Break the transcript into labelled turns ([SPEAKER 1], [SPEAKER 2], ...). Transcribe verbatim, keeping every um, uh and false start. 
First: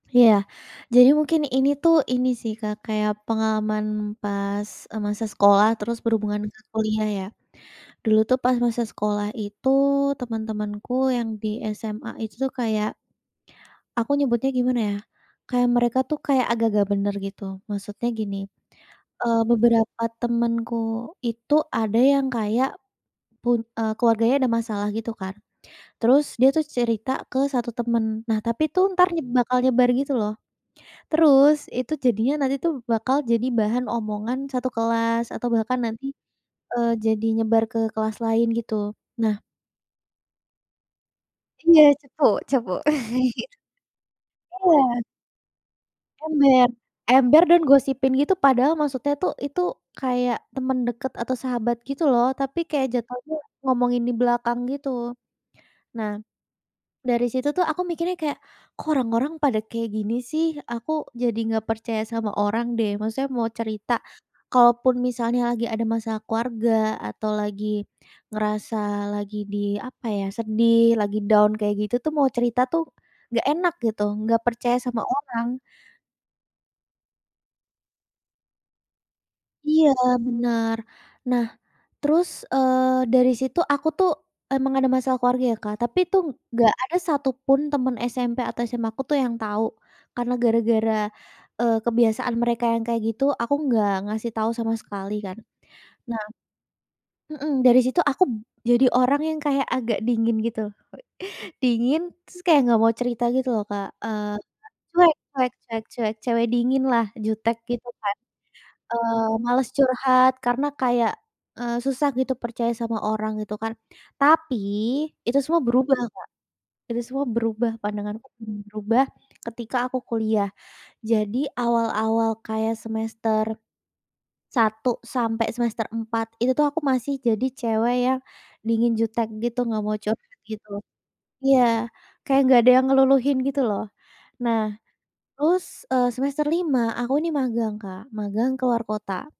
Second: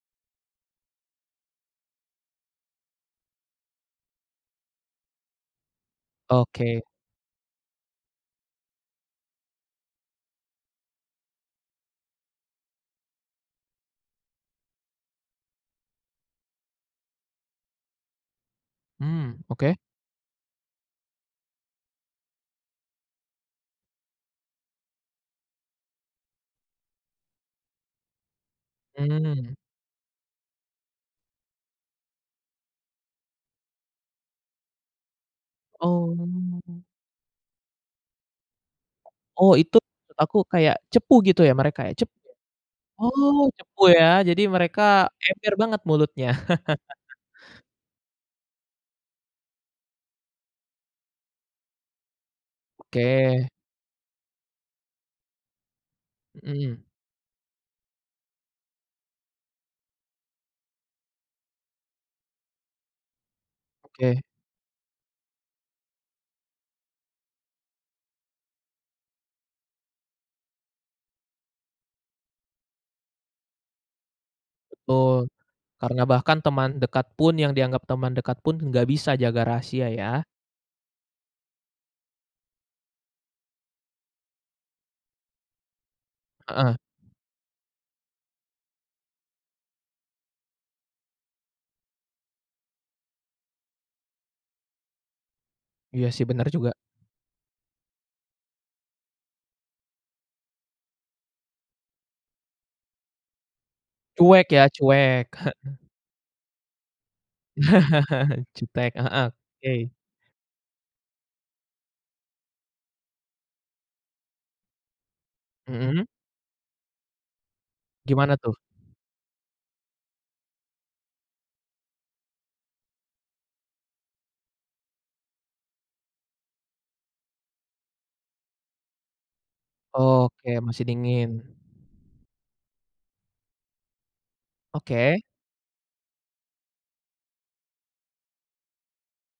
[SPEAKER 1] Iya, jadi mungkin ini tuh ini sih Kak kayak pengalaman pas, eee, masa sekolah terus berhubungan ke
[SPEAKER 2] Oke.
[SPEAKER 1] kuliah ya. Dulu tuh pas masa sekolah itu teman-temanku yang di SMA itu tuh kayak aku nyebutnya gimana ya, kayak mereka tuh kayak agak nggak bener gitu, maksudnya gini,
[SPEAKER 2] Hmm,
[SPEAKER 1] eee,
[SPEAKER 2] oke.
[SPEAKER 1] beberapa temenku itu ada yang kayak pun eee, keluarganya ada masalah gitu kan, terus dia tuh cerita kesatu temen, nah tapi itu entar nyeb
[SPEAKER 2] Mmm.
[SPEAKER 1] bakal nyebar gitu loh. Terus itu jadinya nanti tuh bakal jadi bahan omongan satu kelas atau bahkan nanti,
[SPEAKER 2] Oh.
[SPEAKER 1] eee, jadi nyebar ke kelas lain gitu. Nah
[SPEAKER 2] Oh itu maksud aku kayak cepu gitu ya mereka
[SPEAKER 1] Iya
[SPEAKER 2] ya cepu?
[SPEAKER 1] cepu cepu.
[SPEAKER 2] Oh cepu ya, jadi mereka
[SPEAKER 1] Iya.
[SPEAKER 2] ember banget mulutnya.
[SPEAKER 1] Ember ember dan gosipin gitu, padahal maksudnya tuh itu kayak temen deket atau sahabat gitu loh tapi kayak jatuhnya
[SPEAKER 2] Oke.
[SPEAKER 1] ngomongin di belakang gitu. Nah,
[SPEAKER 2] Mhm.
[SPEAKER 1] dari situ tuh aku mikirnya kayak, "Kok orang-orang pada kayak gini sih, aku jadi nggak percaya sama orang deh." Maksudnya mau cerita
[SPEAKER 2] Oke.
[SPEAKER 1] kalaupun misalnya lagi ada masa keluarga atau lagi ngerasa lagi di, apa ya, sedih lagi down, kayak gitu tuh mau cerita tuh nggak enak gitu nggak percaya sama
[SPEAKER 2] Betul,
[SPEAKER 1] orang.
[SPEAKER 2] karena bahkan teman dekat pun yang dianggap teman dekat pun, enggak bisa jaga
[SPEAKER 1] Iya,
[SPEAKER 2] rahasia ya?
[SPEAKER 1] benar. Nah terus, eee, dari situ aku tuh emang ada masalah keluarga ya Kak, tapi itu nggak
[SPEAKER 2] Heeh.
[SPEAKER 1] ada satupun teman SMP atau SMA aku tuh yang tahu. Karena gara-gara, eee, kebiasaan mereka yang kayak gitu, aku enggak ngasih tahu sama sekali kan.
[SPEAKER 2] Iya
[SPEAKER 1] Nah
[SPEAKER 2] sih benar juga.
[SPEAKER 1] mhm, dari situ aku b jadi orang yang kayak agak dingin gitu, dingin terus kayak nggak mau cerita gitu loh Kak, eee,
[SPEAKER 2] Cuek ya
[SPEAKER 1] cuek
[SPEAKER 2] cuek,
[SPEAKER 1] cuek
[SPEAKER 2] heeh.
[SPEAKER 1] cuek cuek, cewe dingin lah jutek gitu kan,
[SPEAKER 2] Jutek,
[SPEAKER 1] eee,
[SPEAKER 2] heeh,
[SPEAKER 1] males
[SPEAKER 2] oke.
[SPEAKER 1] curhat karena kayak, eee, susah gitu percaya sama orang gitu kan. Tapi itu semua berubah
[SPEAKER 2] Mhm.
[SPEAKER 1] Kak, itu semua berubah pandanganku
[SPEAKER 2] Gimana tuh?
[SPEAKER 1] berubah ketika aku kuliah. Jadi awal-awal kayak semester satu sampai semester empat itu tuh aku masih jadi cewek yang dingin, jutek, gitu nggak mau curhat
[SPEAKER 2] Oke
[SPEAKER 1] gitu.
[SPEAKER 2] masih dingin.
[SPEAKER 1] Iya, kayak nggak ada yang ngeluluhin gitu loh. Nah
[SPEAKER 2] Oke.
[SPEAKER 1] terus, eee, semester lima aku nih magang Kak, magang ke luar kota.